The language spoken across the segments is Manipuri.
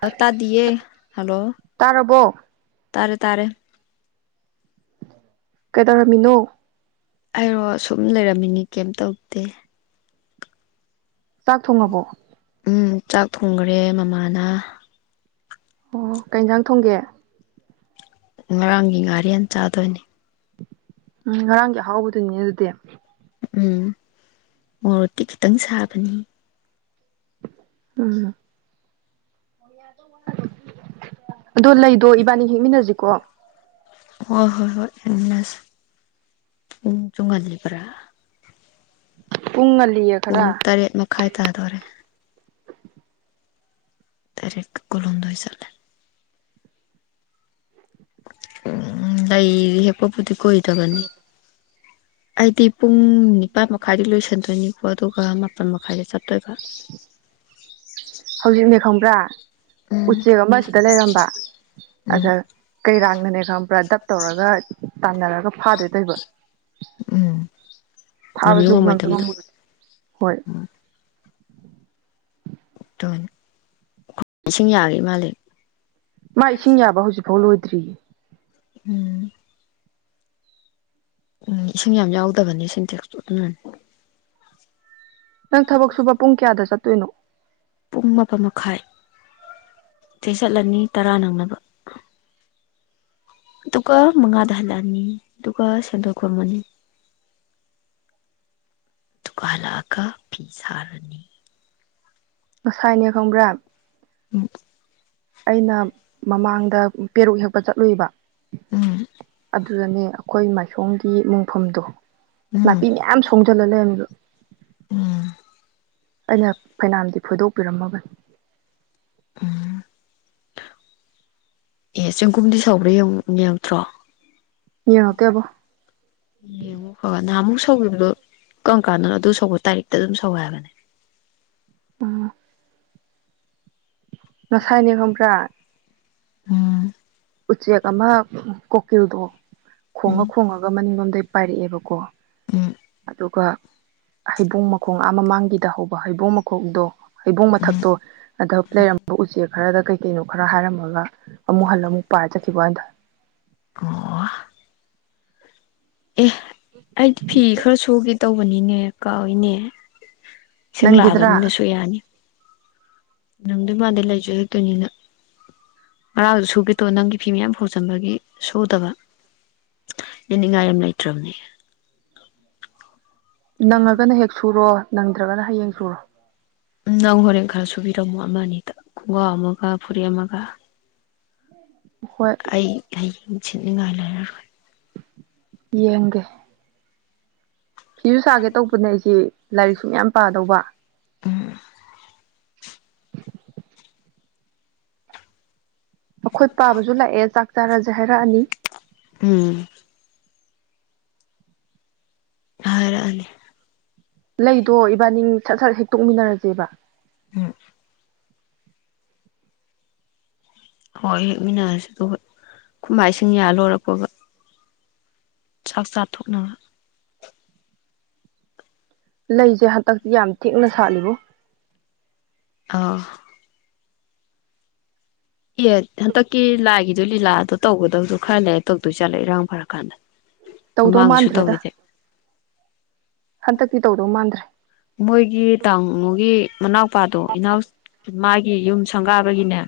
ꯍꯇꯥꯗꯤꯌꯦ ꯍꯜꯂꯣ ꯇꯥꯔꯕꯣ ꯇꯥꯔꯦ ꯇꯥꯔꯦ ꯀꯩꯗꯧꯔꯝꯃꯤꯅꯣ ꯑꯩꯔꯣ ꯁꯨꯝ ꯂꯩꯔꯝꯃꯤꯅꯤ ꯀꯩꯝ ꯇꯧꯗꯦ ꯆꯥꯛ ꯊꯣꯡꯉꯕꯣ ꯎꯝ ꯆꯥꯛ ꯊꯣꯡꯈꯔꯦ ꯃꯃꯥꯅ ꯑꯣ ꯀꯩꯌꯦꯟꯖꯥꯡ ꯊꯣꯡꯒꯦ ꯉꯔꯥꯡꯒꯤ ꯉꯥꯔꯦꯟ ꯆꯥꯗꯣꯏꯅꯦ ꯎꯝ ꯉꯔꯥꯡꯒꯤ ꯑꯍꯥꯎꯕꯗꯨꯅꯤꯅꯦ ꯑꯗꯨꯗꯤ ꯎꯝ ꯃꯣꯔꯣꯇꯤ ꯈꯤꯇꯪ ꯁꯥꯕꯅꯤ ꯑꯝ [inaudible] ꯑꯗꯣ ꯂꯩꯗꯣ ꯏꯕꯥꯅꯤ ꯍꯦꯛꯃꯤꯟꯅꯁꯤꯀꯣ ꯍꯣꯏ ꯍꯣꯏ ꯍꯣꯏꯟꯅ ꯎ ꯆꯣꯡꯒꯥꯜꯂꯤꯕꯔ [inaudible] ꯄꯨꯡ ꯉꯜꯂꯤꯌꯦ ꯄꯨꯡ ꯈꯔ ꯇꯔꯦꯠ ꯃꯈꯥꯏ ꯇꯥꯗꯣꯔꯦ ꯇꯔꯦꯠꯀꯥ ꯀꯨꯟꯍꯨꯝꯗꯣꯏ ꯆꯠꯂꯦ ꯎꯝ ꯂꯩ ꯍꯦꯛꯄꯕꯨꯗꯤ ꯀꯨꯏꯗꯕꯅꯤ ꯑꯩꯗꯤ ꯄꯨꯡ ꯅꯤꯄꯥꯥꯟ ꯃꯈꯥꯏꯗꯤ ꯂꯣꯏꯁꯤꯟꯗꯣꯏꯅꯤꯀꯣ ꯑꯗꯣ ꯒ ꯃꯥꯄꯟ ꯃꯈꯥꯏꯗ ꯆꯠꯇꯣꯏꯕ ꯍꯧꯖꯤꯛꯅꯦ ꯈꯪꯕ꯭ꯔꯥ ꯎꯝ ꯎꯆꯦꯛ ꯑꯃ ꯁꯤꯗ ꯂꯩꯔꯝꯕ ꯎꯝ ꯑꯗ ꯀꯩꯔꯥꯡꯅꯅꯦ ꯈꯪꯕ꯭ꯔꯥ ꯗꯞ ꯇꯧꯔꯒ ꯄꯟꯅꯔꯛ ꯐꯥꯗꯦ ꯇꯥꯏꯕ ꯎꯝ ꯉꯝꯁꯨ ꯐꯔꯖꯨ ꯅꯖ ꯉꯝꯃꯣꯏꯗꯕꯗꯣ [unintelligible] ꯍꯣꯏ ꯑꯗꯨꯅꯤ ꯏꯁꯤꯡ ꯌꯔꯤ ꯃꯥꯜꯂꯦ ꯃꯥ ꯏꯁꯤꯡ ꯌꯥꯕ ꯍꯧꯖꯤꯛꯐꯥꯎ ꯂꯣꯏ ꯊ꯭ꯔꯤ ꯎꯝ ꯎꯝ ꯏꯁꯤꯡ ꯌꯥꯝ ꯌꯥꯎꯗꯕꯅꯦ ꯁꯤꯟꯇꯦꯛꯁꯇꯣ ꯑꯗꯨꯅꯅꯤ ꯅꯪ ꯊꯕꯛ ꯁꯨꯕ ꯄꯨꯡ ꯀꯌꯥꯗ ꯆꯠꯇꯣꯏꯅꯣ ꯄꯨꯡ ꯃꯥꯄꯟ ꯃꯈꯥꯏ [unintelligible] ꯆꯥꯠꯂꯅꯤ ꯇꯔꯥ ꯅꯪꯅꯕ ꯑꯗꯨꯒ ꯃꯉꯥꯗ ꯍꯜꯂꯛꯑꯅꯤ ꯑꯗꯨꯒ [unintelligible] ꯁꯦꯟꯗꯣꯛ ꯈꯃꯅꯤ ꯑꯗꯨꯒ ꯍꯜꯂꯛꯑꯒ ꯐꯤ ꯁꯥꯔꯅꯤ ꯁꯥꯏꯅꯦ ꯈꯪꯕ꯭ꯔꯥ ꯎꯝ ꯑꯩꯅ ꯃꯃꯥꯡꯗ ꯄꯦꯔꯨꯛ ꯍꯦꯛ ꯆꯠꯂꯨꯌꯦꯕ ꯎꯝ ꯑꯗꯨꯗꯅꯦ ꯑꯩꯈꯣꯏ ꯃꯥꯏꯁꯣꯝꯒꯤ ꯃꯨꯡꯐꯝꯗꯣ ꯎꯝ ꯅꯥꯄꯤ ꯃꯌꯥꯝ ꯁꯣꯡꯖꯜꯂ ꯂꯩꯔꯝꯃꯤꯕ ꯎꯝ ꯑꯩꯅ ꯐꯩꯅꯥꯝꯗꯤ ꯐꯣꯏꯗꯣꯛꯄꯤꯔꯝꯃꯒꯅꯤ ꯎꯝ ꯑꯦ ꯆꯦꯡꯒꯨꯝꯗꯤ ꯁꯧꯕ꯭ꯔꯥ ꯌꯦꯡꯛꯇ꯭ꯔꯣ ꯌꯦꯡꯉꯛꯇꯦꯕꯣ ꯅꯥꯍꯟꯃꯨꯛꯁꯨ ꯁꯧꯈꯤꯕꯗꯨꯣ ꯀꯔꯝ ꯀꯥꯟꯗꯅꯣ ꯑꯗꯨ ꯁꯧꯕ ꯇꯥꯔꯤꯛꯇ ꯑꯗꯨꯝ ꯁꯧꯋꯦ ꯍꯥꯏꯕꯅꯤ ꯎꯝ ꯉꯁꯥꯏꯅꯦ ꯈꯣꯕ꯭ꯔꯥ ꯑꯝ ꯎꯆꯦꯛ ꯑꯃ ꯀꯣꯀꯤꯜꯗꯣ ꯈꯣꯡꯉ ꯎꯝ ꯈꯣꯡꯉꯒ ꯃꯅꯤꯡꯂꯣꯝꯗꯩ ꯄꯥꯏꯔꯛꯑꯦꯕꯀꯣ ꯎꯝ ꯑꯗꯨꯒ ꯍꯩꯕꯣꯡ ꯃꯈꯣꯡ ꯑ ꯃꯃꯥꯡꯒꯤꯗ ꯍꯧꯕ ꯍꯩꯕꯣꯡ ꯃꯈꯣꯛꯇꯣ ꯍꯩꯕꯣꯡ ꯃꯊꯛꯇꯣ ꯑ ꯂꯩꯔꯝꯕ ꯎꯆꯦꯛ ꯈꯔꯗ ꯀꯩꯀꯩꯅꯣ ꯈꯔ ꯍꯥꯏꯔꯝꯃꯒ ꯑꯃꯨꯛ ꯍꯜꯂꯂꯝ ꯑꯃꯨꯛ ꯄꯥꯏ ꯆꯥꯠꯈꯤꯕꯅꯤꯗ [unintelligible] ꯑꯦ ꯑꯩꯗꯤ ꯐꯤ ꯈꯔ ꯁꯨꯒꯦ ꯇꯧꯕꯅꯤꯅꯦ ꯀꯥꯎꯏꯅꯦ [inaudible] ꯏꯁꯤꯡ ꯅꯪꯒꯤꯗ꯭ꯔꯥ ꯂꯥꯛꯑꯕꯅꯤꯅ ꯁꯨ ꯌꯥꯅꯤ꯫ ꯅꯪꯗꯣꯏ ꯃꯥꯥꯟꯗꯩ ꯂꯩꯖꯨꯂꯩꯇꯅꯤꯅ ꯉꯔꯥꯡꯗꯣ ꯁꯨꯒꯦ ꯇꯧꯔꯒ ꯅꯪꯒꯤ ꯐꯤ ꯃꯌꯥꯝ ꯐꯥꯎꯖꯟꯕꯒꯤ ꯁꯨꯗꯕ ꯌꯦꯅꯤꯡꯉꯥꯏ ꯑꯝ ꯂꯩꯇ꯭ꯔꯕꯅꯦ꯫ ꯅꯪꯉꯒꯅ ꯍꯦꯛ ꯁꯨꯔꯣ꯫ ꯅꯪꯗ꯭ꯔꯒꯅ ꯍꯌꯦꯡ ꯁꯨꯔꯣ꯫ ꯅꯪ ꯍꯣꯔꯦꯟ ꯈꯔ ꯁꯨꯕꯤꯔꯝꯃꯣ ꯑꯃꯅꯤꯗ ꯈꯣꯡꯒꯥꯎ ꯑꯃꯒ ꯐꯨꯔꯤꯠ ꯑꯃꯒ꯫ ꯍꯣꯏ ꯑꯩ ꯑꯩ ꯁꯦꯠꯅꯤꯡꯉꯥꯏ ꯂꯩꯔꯔꯣꯏ꯫ ꯌꯦꯡꯒꯦ꯫ ꯐꯤꯁꯨ ꯁꯥꯒꯦ ꯇꯧꯕꯅꯦ ꯑꯩꯁꯦ ꯂꯥꯏꯔꯤꯛꯁꯨ ꯃꯌꯥꯝ ꯄꯥꯗꯧꯕ꯫ ꯑꯈꯣꯏ ꯄꯥꯕꯁꯨ ꯂꯥꯛꯑꯦ ꯆꯥꯛ ꯆꯥꯔꯁꯦ ꯍꯥꯏꯔꯛꯑꯅꯤ꯫ ꯎꯝ ꯍꯥꯢꯔꯑꯅꯤ꯫ ꯂꯩꯗꯣ ꯏꯕꯥꯅꯤ ꯁꯠ ꯁꯠ ꯇꯣꯛꯃꯤꯟꯅꯔꯁꯦꯕ꯫ ꯎꯝ꯫ ꯍꯣꯏ ꯍꯦꯛꯃꯤꯟꯅꯔꯁꯤ ꯍꯣ ꯍꯣꯏ ꯈꯨꯃꯥꯏ ꯁꯤꯡ ꯌꯥ ꯂꯣꯏꯔꯛꯄꯒ꯫ ꯆꯥꯛ ꯆꯥꯊꯣꯛꯅꯕ ꯂꯩꯖꯦ ꯍꯇꯛ ꯌꯥꯝ ꯊꯤꯅ ꯁꯥꯠꯂꯤꯕꯨ꯫ ꯑꯥ꯫ ꯑꯦ ꯍꯟꯗꯛꯀꯤ ꯂꯥꯏ ꯑꯗꯨ ꯂꯤꯂꯥꯗꯣ ꯇꯧꯕ ꯇꯧꯁꯨ ꯈꯔ ꯇꯧꯗꯣꯏꯁꯤ ꯆꯠꯂꯦ ꯏꯔꯥꯡ ꯐꯔ ꯀꯥꯟꯗ꯫ ꯇꯧꯗꯧ ꯃꯃꯥꯡꯒꯤꯁꯨ ꯃꯥꯟꯗ꯭ꯔꯦꯗ ꯇꯧꯒꯤꯗꯦ꯫ ꯍꯟꯗꯛꯇꯤ ꯇꯧꯗꯧ ꯃꯥꯟꯗ꯭ꯔꯦ ꯃꯣꯏꯒꯤ ꯇꯥꯃꯣꯒꯤ ꯃꯅꯥꯎꯄꯥꯗꯣ ꯏꯅꯥꯎ ꯃꯥꯒꯤ ꯌꯨꯝ ꯁꯪꯒꯥꯕꯒꯤꯅꯦ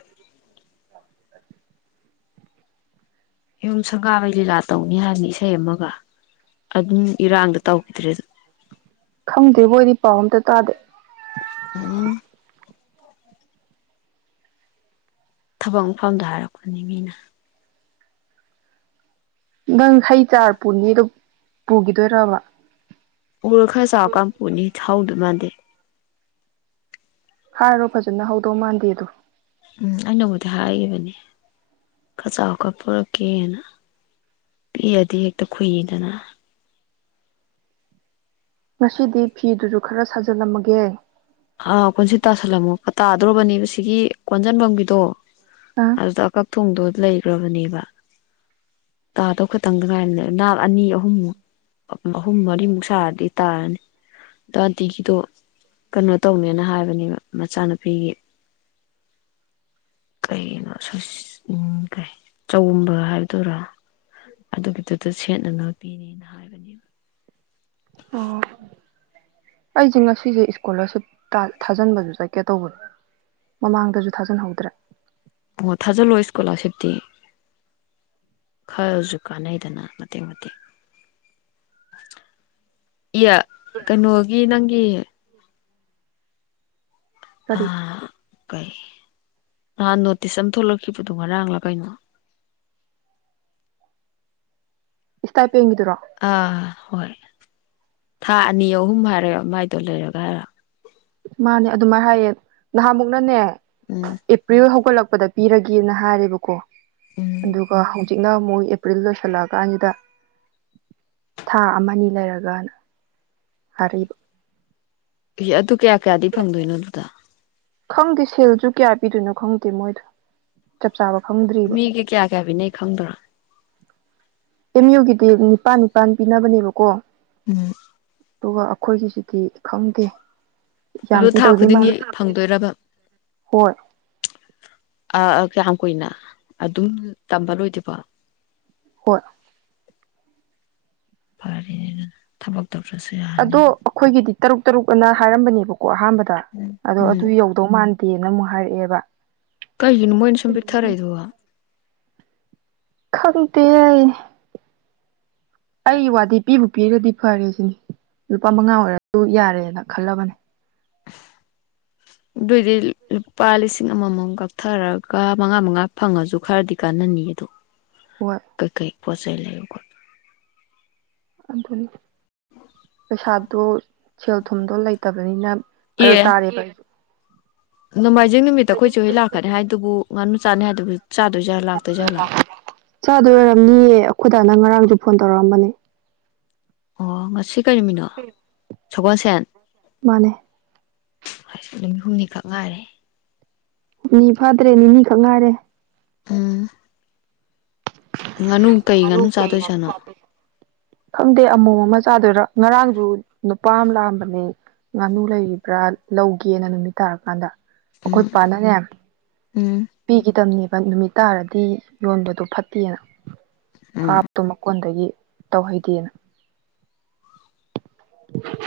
ꯌꯨꯝ ꯁꯪꯒꯥꯕꯩ ꯂꯤꯂꯥ ꯇꯧꯅꯤ ꯍꯥꯏꯕꯅꯤ ꯏꯁꯩ ꯑꯃꯒ ꯑꯗꯨꯝ ꯏꯔꯥꯡꯗ ꯇꯧꯈꯤꯗ꯭ꯔꯦ ꯗꯨꯝ ꯈꯪꯗꯦꯕꯣ ꯑꯩꯗꯤ ꯄꯥꯎ ꯑꯝꯇ ꯇꯥꯗꯦ꯫ ꯎꯝ꯫ ꯊꯕꯛ ꯃꯐꯝꯗ ꯍꯥꯏꯔꯛꯄꯅꯤ ꯃꯤꯅ꯫ ꯅꯪ ꯍꯩ ꯆꯥꯔ ꯄꯨꯅꯤꯗꯨ ꯄꯨꯈꯤꯗꯣꯏꯔꯕ꯫ ꯎ ꯈꯔ ꯆꯥꯎꯔꯀꯥꯟ ꯄꯨꯅꯤ ꯍꯧꯗꯨ ꯃꯥꯟꯗꯦ [unintelligible] ꯍꯥꯏꯔꯣ ꯐꯖꯅ ꯍꯧꯗꯧ ꯃꯥꯟꯗꯦꯗꯣ꯫ ꯎꯝ ꯑꯩꯅꯕꯨꯗꯤ ꯍꯥꯏꯈꯤꯕꯅꯤ ꯈꯔ ꯆꯥꯎ ꯈꯔ ꯄꯨꯔꯛꯀꯦꯅ ꯄꯤꯛꯑꯗꯤ ꯍꯦꯛꯇ ꯈꯨꯨꯏꯗꯅ꯫ ꯉꯁꯤꯗꯤ ꯐꯤꯗꯨꯁꯨ ꯈꯔ ꯁꯥꯖꯤꯜꯂꯝꯃꯒꯦ ꯑ ꯀꫭꯜꯁꯤ ꯇꯥꯁꯂꯝꯃꯒ ꯇꯥꯗ꯭ꯔꯣꯕꯅꯦꯕ ꯁꯤꯒꯤ ꯀꯣꯟꯖꯟꯕꯝꯒꯤꯗꯣ ꯑ [unintelligible] [unintelligible] ꯂꯩꯈ꯭ꯔꯕꯅꯦꯕ ꯇꯥꯗꯧ ꯈꯛꯇꯪꯗ ꯉꯥꯏꯔꯅꯦ ꯅꯥꯛ ꯑꯅꯤ ꯑꯍꯨꯝꯃꯨꯛ ꯑꯍꯨꯝ ꯃꯔꯤꯃꯨꯛ ꯁꯥꯔꯗꯤ ꯇꯥꯔꯅꯤ ꯑꯟꯇꯤꯒꯤꯗꯣ ꯀꯩꯅꯣ ꯇꯧꯅꯦꯅ ꯍꯥꯏꯕꯅꯦꯕ ꯃꯆꯥꯅꯨꯄꯤꯒꯤ ꯀꯩꯩꯅꯣ ꯀꯩ ꯆꯥꯎꯝꯕ ꯍꯥꯏꯗꯧꯔꯥ ꯑꯗꯨꯒꯤꯗꯨꯗ ꯁꯦꯠꯅꯅꯕꯒꯤ ꯑꯣ ꯑꯩꯁꯦ ꯉꯁꯤꯁꯦ ꯏꯁꯀꯣꯂꯔꯁꯤꯞ ꯊꯥꯖꯤꯟꯕꯁꯨ ꯆꯠꯀꯦ ꯇꯧꯕꯅꯦ ꯃꯃꯥꯡꯗꯁꯨ ꯊꯥꯖꯟꯍꯧꯗ꯭ꯔꯦ ꯑꯣ ꯊꯥꯖꯜꯂꯣ ꯏꯁꯀꯣꯂꯔꯁꯤꯞꯇꯤ ꯈꯔꯁꯨ ꯀꯥꯟꯅꯩꯗꯅ ꯃꯇꯦꯛ ꯃꯇꯦꯛ ꯏ ꯀꯩꯅꯣꯒꯤ ꯅꯪꯒꯤ ꯀꯔꯤ ꯀꯩ ꯅꯍꯥꯟ ꯅꯣꯇꯤꯁ ꯑꯃ ꯊꯣꯛꯂꯛꯈꯤꯕꯗꯣ ꯉꯔꯥꯡꯂ ꯀꯩꯅꯣ ꯏꯁꯇꯥꯏꯄꯦꯟꯒꯤꯗꯨꯔꯣ ꯑꯥ ꯍꯣꯏ ꯊꯥ ꯑꯅꯤ ꯑꯍꯨꯝ ꯍꯥꯏꯔꯒ ꯃꯥꯏꯗꯣ ꯂꯩꯔꯒ ꯍꯥꯏꯔ ꯃꯥꯅꯦ ꯑꯗꯨꯃꯥꯏꯅ ꯍꯥꯏꯌꯦ ꯅꯍꯥꯟꯃꯨꯛꯅꯅꯦ ꯎꯝ ꯑꯦꯄ꯭ꯔꯤꯜ ꯍꯧꯒꯠꯂꯛ ꯄꯗ ꯄꯤꯔꯒꯦꯅ ꯍꯥꯏꯔꯦꯕꯀꯣ ꯎꯝ ꯑꯗꯨꯒ ꯍꯧꯖꯤꯛꯅ ꯃꯣꯏ ꯑꯦꯄ꯭ꯔꯤꯜ ꯂꯣꯏꯁꯜꯂꯛꯑꯀꯥꯟꯒꯤꯗ ꯊꯥ ꯑꯃꯅꯤ ꯂꯩꯔꯒ [unintelligible] ꯑꯦ ꯑꯗꯨ ꯀꯌꯥ ꯀꯌꯥꯗꯤ ꯐꯪꯗꯣꯏꯅꯣ ꯑꯗꯨꯗ ꯈꯪꯗꯦ ꯁꯦꯜꯁꯨ ꯀꯌꯥ ꯄꯤꯗꯣꯏꯅꯣ ꯈꯪꯗꯦ ꯃꯣꯏꯗꯨ ꯃꯤꯒꯤ ꯀꯌꯥ ꯀꯌꯥꯕꯤꯅꯩ ꯈꯪꯗꯔꯣ ꯑꯝꯃꯤꯌꯨꯒꯤ ꯅꯤꯄꯥꯟ ꯅꯤꯄꯥꯟ ꯄꯤꯅꯕꯅꯦꯕ ꯀꯣ ꯎꯝ ꯑꯗꯨꯒ ꯑꯈꯣꯏꯒꯤꯁꯤꯗꯤ ꯈꯪꯗꯦ ꯌꯥꯝ ꯑꯗꯨ ꯊꯥ ꯄꯤꯗꯧꯗꯤ ꯈꯨꯗꯤꯡꯒꯤ ꯃꯥꯟꯗꯦ ꯐꯪꯗꯣꯏꯔꯕ ꯍꯣꯏ ꯑ ꯀꯌꯥꯝ ꯀꯨꯏꯅ ꯑꯗꯨꯝ ꯇꯝꯕ ꯂꯣꯏꯗꯦꯕꯣ ꯍꯣꯏ ꯐꯔꯅꯦ ꯊꯕꯛ ꯇꯧꯗ꯭ꯔꯁꯨ ꯑꯗꯣ ꯌꯥꯔꯅꯤ ꯑꯩꯈꯣꯏꯒꯤꯗꯤ ꯇꯔꯨꯛ ꯇꯔꯨꯛ ꯑꯅ ꯍꯥꯏꯔꯝꯕꯅꯦꯕꯀꯣ ꯑꯍꯥꯟꯕꯗ ꯑꯗꯣ ꯑꯗꯨ ꯎꯝ ꯌꯧꯗꯧ ꯃꯥꯟ ꯗꯦꯟ ꯑꯃꯨꯛ ꯍꯥꯏꯔꯛꯑꯦꯕ ꯀꯩꯒꯤꯅ ꯃꯣꯏꯅ ꯁꯨꯝ ꯄꯤꯊꯔꯦꯏꯗꯨꯕꯣ ꯈꯪꯗꯦ ꯑꯩ ꯋꯥꯗꯤ ꯄꯤꯕꯨ ꯄꯤꯔꯗꯤ ꯐꯥꯔꯦꯁꯤꯅꯤ ꯂꯨꯄꯥ ꯃꯉꯥ ꯑꯣꯏꯔꯁꯨ ꯌꯥꯔꯦ ꯅ ꯈꯜꯂꯕꯅꯤ ꯑꯗꯨꯏꯗꯤ ꯂꯨꯄꯥ ꯂꯤꯁꯤꯡ ꯑꯃꯃꯝ ꯀꯛꯊꯔꯒ ꯃꯉꯥ ꯃꯉꯥ ꯐꯪꯉꯁꯨ ꯈꯔꯗꯤ ꯀꯥꯟꯅꯅꯤꯌꯦ ꯑꯗꯣ ꯍꯣꯏ ꯀꯩ ꯀꯩ ꯄꯣꯠ [unintelligible] [unintelligible] ꯄꯩꯁꯥꯗꯣ ꯁꯦꯜ ꯊꯨꯝꯗꯣ ꯂꯩꯇꯕꯅꯤꯅ ꯐꯔꯛ ꯑꯦ ꯇꯥꯔꯦꯕ ꯅꯣꯡꯃꯥꯏꯖꯤꯡ ꯅꯨꯃꯤꯠꯇ ꯑꯩꯈꯣꯏꯁꯨ ꯍꯩ ꯂꯥꯛꯀꯅꯤ ꯍꯥꯏꯗꯨꯕꯨ ꯉꯥꯨ ꯆꯥꯅꯤ ꯍꯥꯏꯗꯨꯕꯨ ꯆꯥꯗꯣꯏꯥꯠꯂꯥ ꯂꯥꯛꯇꯣꯏꯖꯥꯠꯂꯥ ꯆꯥꯗꯣꯏ ꯑꯣꯏꯔꯝꯅꯤꯌꯦ ꯑꯩꯈꯣꯏꯗꯥꯅ ꯉꯔꯥꯡꯁꯨ ꯐꯣꯟ ꯇꯧꯔꯛꯑꯝꯕꯅꯤ ꯑꯣ ꯉꯁꯤ ꯀꯔꯤꯃꯤꯅꯣ ꯁꯒꯣꯟ ꯁꯦꯟ ꯃꯥꯅꯦ ꯑ ꯅꯨꯃꯤꯠ ꯍꯨꯝꯅꯤꯈꯛ ꯉꯥꯏꯔꯦ ꯍꯨꯝꯅꯤ ꯐꯥꯗ꯭ꯔꯦ ꯅꯤꯅꯤꯈꯛ ꯉꯥꯏꯔꯦ ꯎꯝ ꯉꯥꯅꯨ ꯀꯩ ꯉꯥꯅꯨ ꯆꯥꯗꯣꯏꯖꯥꯠꯅꯣ [unintelligible] ꯈꯪꯗꯦ ꯑꯃꯣꯝ ꯑꯃ ꯆꯥꯗꯣꯏꯔꯥ ꯉꯔꯥꯡꯖꯨ ꯅꯨꯄꯥ ꯑꯃ ꯂꯥꯑꯝꯕꯅꯦ ꯉꯥꯅꯨ ꯂꯩꯔꯤꯕ꯭ꯔꯥ ꯂꯧꯒꯦꯅ ꯅꯨꯃꯤꯠ ꯇꯥꯔꯀꯥꯟꯗ ꯑꯩꯈꯣꯏ ꯎꯝ ꯄꯥꯂꯅꯦ ꯎꯝ ꯄꯤꯈꯤꯗꯕꯅꯦꯕ ꯅꯨꯃꯤꯠ ꯇꯔꯗꯤ ꯌꯣꯟꯕꯗꯣ ꯐꯠꯇꯦꯅ ꯎꯝ ꯐꯥꯕꯗꯣ ꯃꯀꯣꯟꯗꯒꯤ ꯇꯧꯍꯩꯗꯦꯅ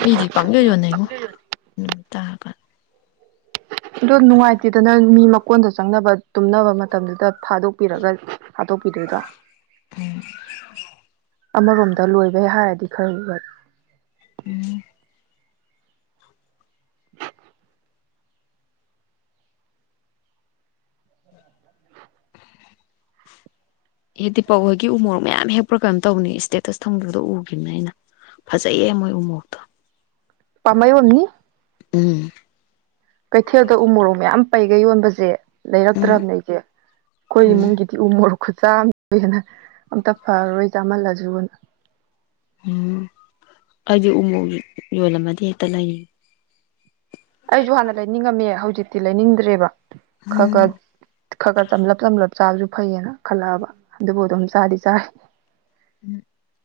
ꯃꯤꯗꯤ ꯄꯥꯡꯌꯣꯟ ꯌꯣꯅꯩꯉꯣ ꯅꯨꯃꯤꯠ ꯇꯥꯔꯀꯥꯟ ꯑꯣ ꯅꯨꯡꯉꯥꯏꯇꯦꯗ ꯅꯪ ꯃꯤ ꯃꯀꯣꯟꯗ ꯆꯪꯅꯕ ꯇꯨꯝꯅꯕ ꯃꯇꯝꯗꯨꯗ ꯊꯥꯗꯣꯛꯄꯤꯔꯒ ꯊꯥꯠꯇꯣꯛꯄꯤꯗꯣꯏꯗꯨ ꯑꯃꯔꯣꯝꯗ ꯂꯣꯏꯕꯩ ꯍꯥꯏꯔꯗꯤ ꯈꯕ [unintelligible] ꯎ ꯑꯦꯗꯤꯄꯛ ꯍꯣꯏꯒꯤ ꯎꯣꯔꯣꯛ ꯃꯌꯥꯝ ꯍꯦꯛꯄ꯭ꯔꯥ ꯀꯩꯅꯝ ꯇꯧꯅꯤ ꯏꯁꯇꯦꯇꯁ ꯊꯪꯗꯕꯗ ꯎꯈꯤꯕꯅꯦ ꯑꯩꯅ ꯐꯖꯩꯌꯦ ꯃꯣꯏ ꯎꯃꯣꯔꯣꯛꯇꯣ ꯄꯥꯃꯛꯏ ꯑꯣꯏꯔꯝꯅꯤ ꯎꯝ ꯀꯩꯊꯦꯜꯗ ꯎ ꯃꯣꯔꯣꯛ ꯃꯌꯥꯝ ꯄꯩꯒ ꯌꯣꯟꯕꯁꯦ ꯎꯝ ꯂꯩꯔꯛꯇ꯭ꯔꯕꯅꯦ ꯑꯩꯁꯦ ꯑꯩꯈꯣꯏ ꯎꯝ ꯏꯃꯨꯡꯒꯤꯗꯤ ꯎ ꯃꯣꯔꯣꯛ ꯈꯨꯠꯁ ꯑ ꯍꯦꯟꯅ ꯑꯝꯇ ꯐꯔꯔꯣꯏ ꯆꯥꯝꯃꯜꯂꯁꯨꯅ ꯎꯝ ꯑꯖꯤ ꯎꯃ ꯌꯣꯜꯂꯃꯗꯤ ꯌꯦꯛꯇ ꯂꯩ ꯑꯩꯁꯨ ꯍꯥꯟꯅ ꯂꯩꯅꯤꯡꯉꯝꯃꯦ ꯍꯧꯖꯤꯛꯇꯤ ꯂꯩꯅꯤꯡꯗ꯭ꯔꯦꯕ ꯎꯝ ꯈꯔ ꯈꯔ ꯆꯝꯂꯛ ꯆꯝꯂꯥꯛ ꯆꯥꯕꯁꯨ ꯐꯩꯌꯦꯅ ꯈꯜꯂꯛꯑꯕ ꯑꯗꯨꯕꯨ ꯑꯗꯨꯝ ꯆꯥꯗꯤ ꯆꯥꯏ [inaudible]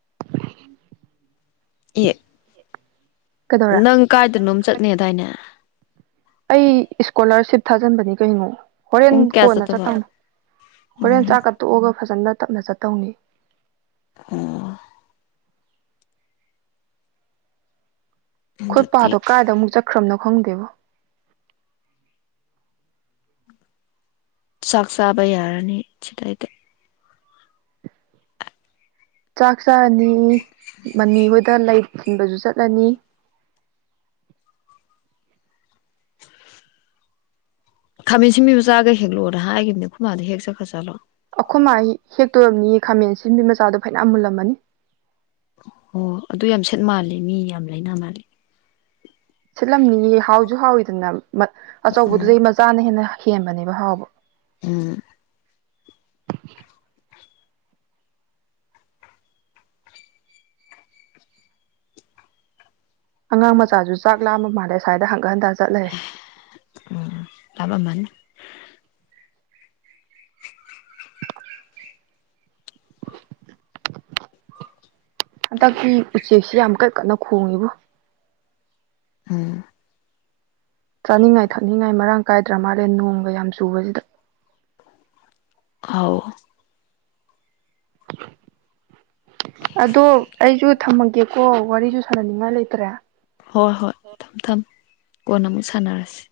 [inaudible] ꯌꯦꯠ ꯀꯩꯗꯧꯔꯦ ꯅꯪ ꯀꯥꯏꯗꯅꯣꯝ ꯆꯠꯅꯤ ꯗꯥꯏꯅꯦ ꯑꯩ ꯏꯁꯀꯣꯂꯥꯔꯁꯤꯞ ꯊꯥꯖꯤꯟꯕꯅꯤ ꯀꯩꯅꯣ ꯍꯣꯔꯦꯟ ꯄꯨꯡ ꯀꯌꯥ ꯀꯣꯟꯅ ꯆꯠꯇꯣꯕ ꯆꯠꯇꯧꯅꯦ ꯍꯣꯔꯦꯟ ꯎꯝ ꯆꯥꯛꯀ ꯇꯣꯛꯑꯒ ꯐꯖꯅ ꯇꯞꯅ ꯆꯠꯇꯧꯅꯤ ꯑꯣ ꯑꯩꯈꯣꯏ ꯑꯗꯨꯗꯤ ꯄꯥꯗꯣ ꯀꯗꯥꯗ ꯑꯃꯨꯛ ꯆꯠꯈ꯭ꯔꯕꯅꯣ ꯈꯪꯉꯗꯦꯕꯣ ꯆꯥꯛ ꯆꯥꯕ ꯌꯥꯔꯅꯤ ꯁꯤꯗꯥꯏꯗꯤ ꯆꯥꯛ ꯆꯥꯔꯅꯤ ꯃꯅꯤ ꯍꯣꯏꯗ ꯂꯩ ꯊꯤꯟꯕꯁꯨ ꯆꯠꯂꯅꯤ ꯈꯥꯃꯦꯟ ꯁꯤꯟꯕꯤ ꯃꯆꯥꯒ ꯍꯦꯛꯂꯛꯑꯣꯅ ꯍꯥꯏꯈꯤꯕꯅꯤ ꯑꯈꯨꯃꯗꯣ ꯍꯦꯛ ꯆꯠꯈꯔ꯭ꯖꯠꯂꯣ ꯑꯈꯃꯥꯥ ꯍꯦꯛꯇꯧ ꯑꯣꯏꯔꯃꯅꯤ ꯈꯥꯃꯦꯟ ꯑꯁꯤꯟꯕꯤ ꯃꯆꯥꯗꯣ ꯐꯖꯅ ꯃꯨꯜꯂꯝꯃꯅꯤ ꯑꯣ ꯑꯗꯨ ꯌꯥꯝ ꯁꯦꯠ ꯃꯥꯜꯂꯤꯦ ꯃꯤ ꯌꯥꯝ ꯂꯩꯅ ꯃꯥꯜꯂꯤ ꯁꯤꯠꯂꯝꯅꯤꯌꯦ ꯍꯥꯎꯁꯨ ꯍꯥꯎꯏꯤꯗꯅ ꯎꯝ ꯑꯆꯧꯕꯗꯨꯗꯩ ꯃꯆꯥꯅ ꯍꯦꯟꯅ ꯍꯦꯟꯕꯅꯦꯕ ꯍꯥꯎꯕ ꯎꯝ ꯑꯉꯥꯡ ꯃꯆꯥꯁꯨ ꯆꯥꯛ ꯂꯥꯃ ꯃꯥꯜꯂꯦ ꯁ꯭ꯥꯏꯏꯗ ꯍꯪꯒꯠ ꯍꯟꯗ ꯆꯠꯂꯦ ꯎꯝ ꯂꯥꯞꯂꯝꯃꯅꯤ ꯍꯟꯗꯛꯇꯤ ꯎꯆꯦꯛꯁꯤ ꯀ ꯀꯟꯅ ꯈꯣꯡꯉꯤꯗꯨꯕꯨ ꯎꯝ ꯆꯥꯅꯤꯉꯥꯏ ꯊꯛꯅꯤꯉꯥꯏ ꯃꯔꯥꯡ ꯀꯥꯏꯗ꯭ꯔ ꯃꯥꯜꯂꯦ ꯅꯣꯡꯒ ꯌꯥꯝ ꯆꯨꯕꯁꯤꯗ ꯍꯥꯎ [unintelligible] ꯑꯗꯣ ꯑꯩꯁꯨ ꯊꯝꯃꯒꯦꯀꯣ ꯋꯥꯔꯤꯁꯨ ꯁꯥꯟꯅꯅꯤꯡꯉꯥꯏ ꯂꯩꯇ꯭ꯔꯦ ꯍꯣꯏ ꯍꯣꯏ ꯊꯝ ꯊꯝ ꯀꯣꯟꯅ ꯑꯃꯨꯛ ꯁꯥꯟꯅꯔꯁꯤ